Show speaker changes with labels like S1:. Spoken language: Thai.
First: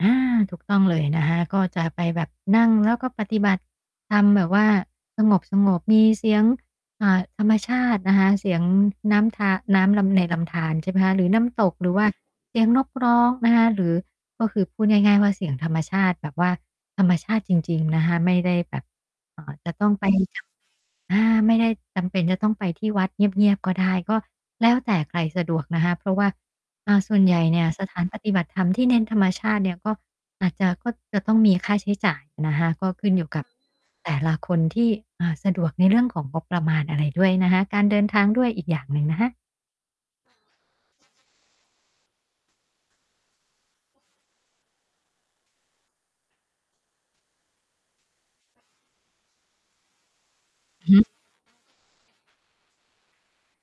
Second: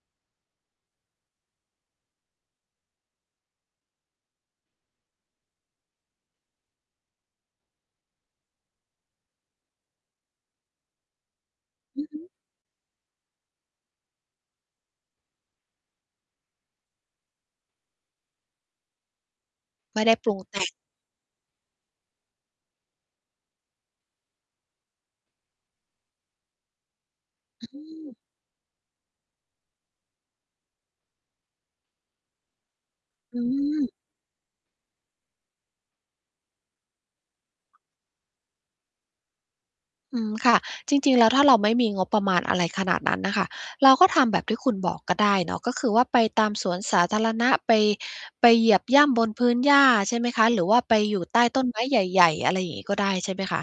S1: อา ถูกต้องเลยนะคะ ก็จะไปแบบนั่งแล้วก็ปฏิบัติธรรม แบบว่าสงบ ๆ มีเสียง อ่า ธรรมชาตินะคะ เสียงน้ำธา น้ำลำ ในลำธาร ใช่ไหมคะ หรือน้ำตก หรือ
S2: อ
S1: ว
S2: ื
S1: ่า
S2: อฮึ
S1: เสียงนกร้องนะคะ หรือ ก็คือพูดง่าย ๆ ว่าเสียงธรรมชาติ แบบว่าธรรมชาติจริง ๆ นะคะ ไม่ได้แบบ เอ่อ จะต้อง
S2: ไม
S1: ไ
S2: ่
S1: ป
S2: ได้ปรุ
S1: จ
S2: ง แต่ง
S1: ำ อา ไม่ได้จำเป็นจะต้องไปที่วัดเงียบ ๆ ก็ได้ ก็แล้วแต่ใครสะดวกนะคะ เพราะว่า อ่า ส่วนใหญ่เนี่
S2: อ
S1: ย
S2: ื
S1: สถาน
S2: ม
S1: ปฏิบัติธรรมที่เน้นธรรมชาติเนี่ย ก็อาจจะ ก็จะต้องมีค่าใช้จ่ายนะคะ ก็ขึ้นอยู่
S2: อื
S1: กับ
S2: ม
S1: แต่ละคนที่ อ่า สะดวกในเรื่องของงบประมาณอะไรด้วยนะคะ การเดินทางด้วยอีกอย่างหนึ่งนะคะ
S2: อืม ค่ะ จริง ๆ แล้วถ้าเราไม่มีงบประมาณอะไรขนาดนั้นน่ะค่ะ เราก็ทำแบบที่คุณบอกก็ได้เนาะ ก็คือว่าไปตามสวนสาธารณะ ไป ไปเหยียบย่ำบนพื้นหญ้า ใช่ไหมคะ หรือว่า
S1: อือ
S2: ไ
S1: ฮ
S2: ป
S1: ึ
S2: อยู่ใต้ต้นไม้ใหญ่ ๆ อะไรอย่างงี้ก็ได้ ใช่ไหมคะ?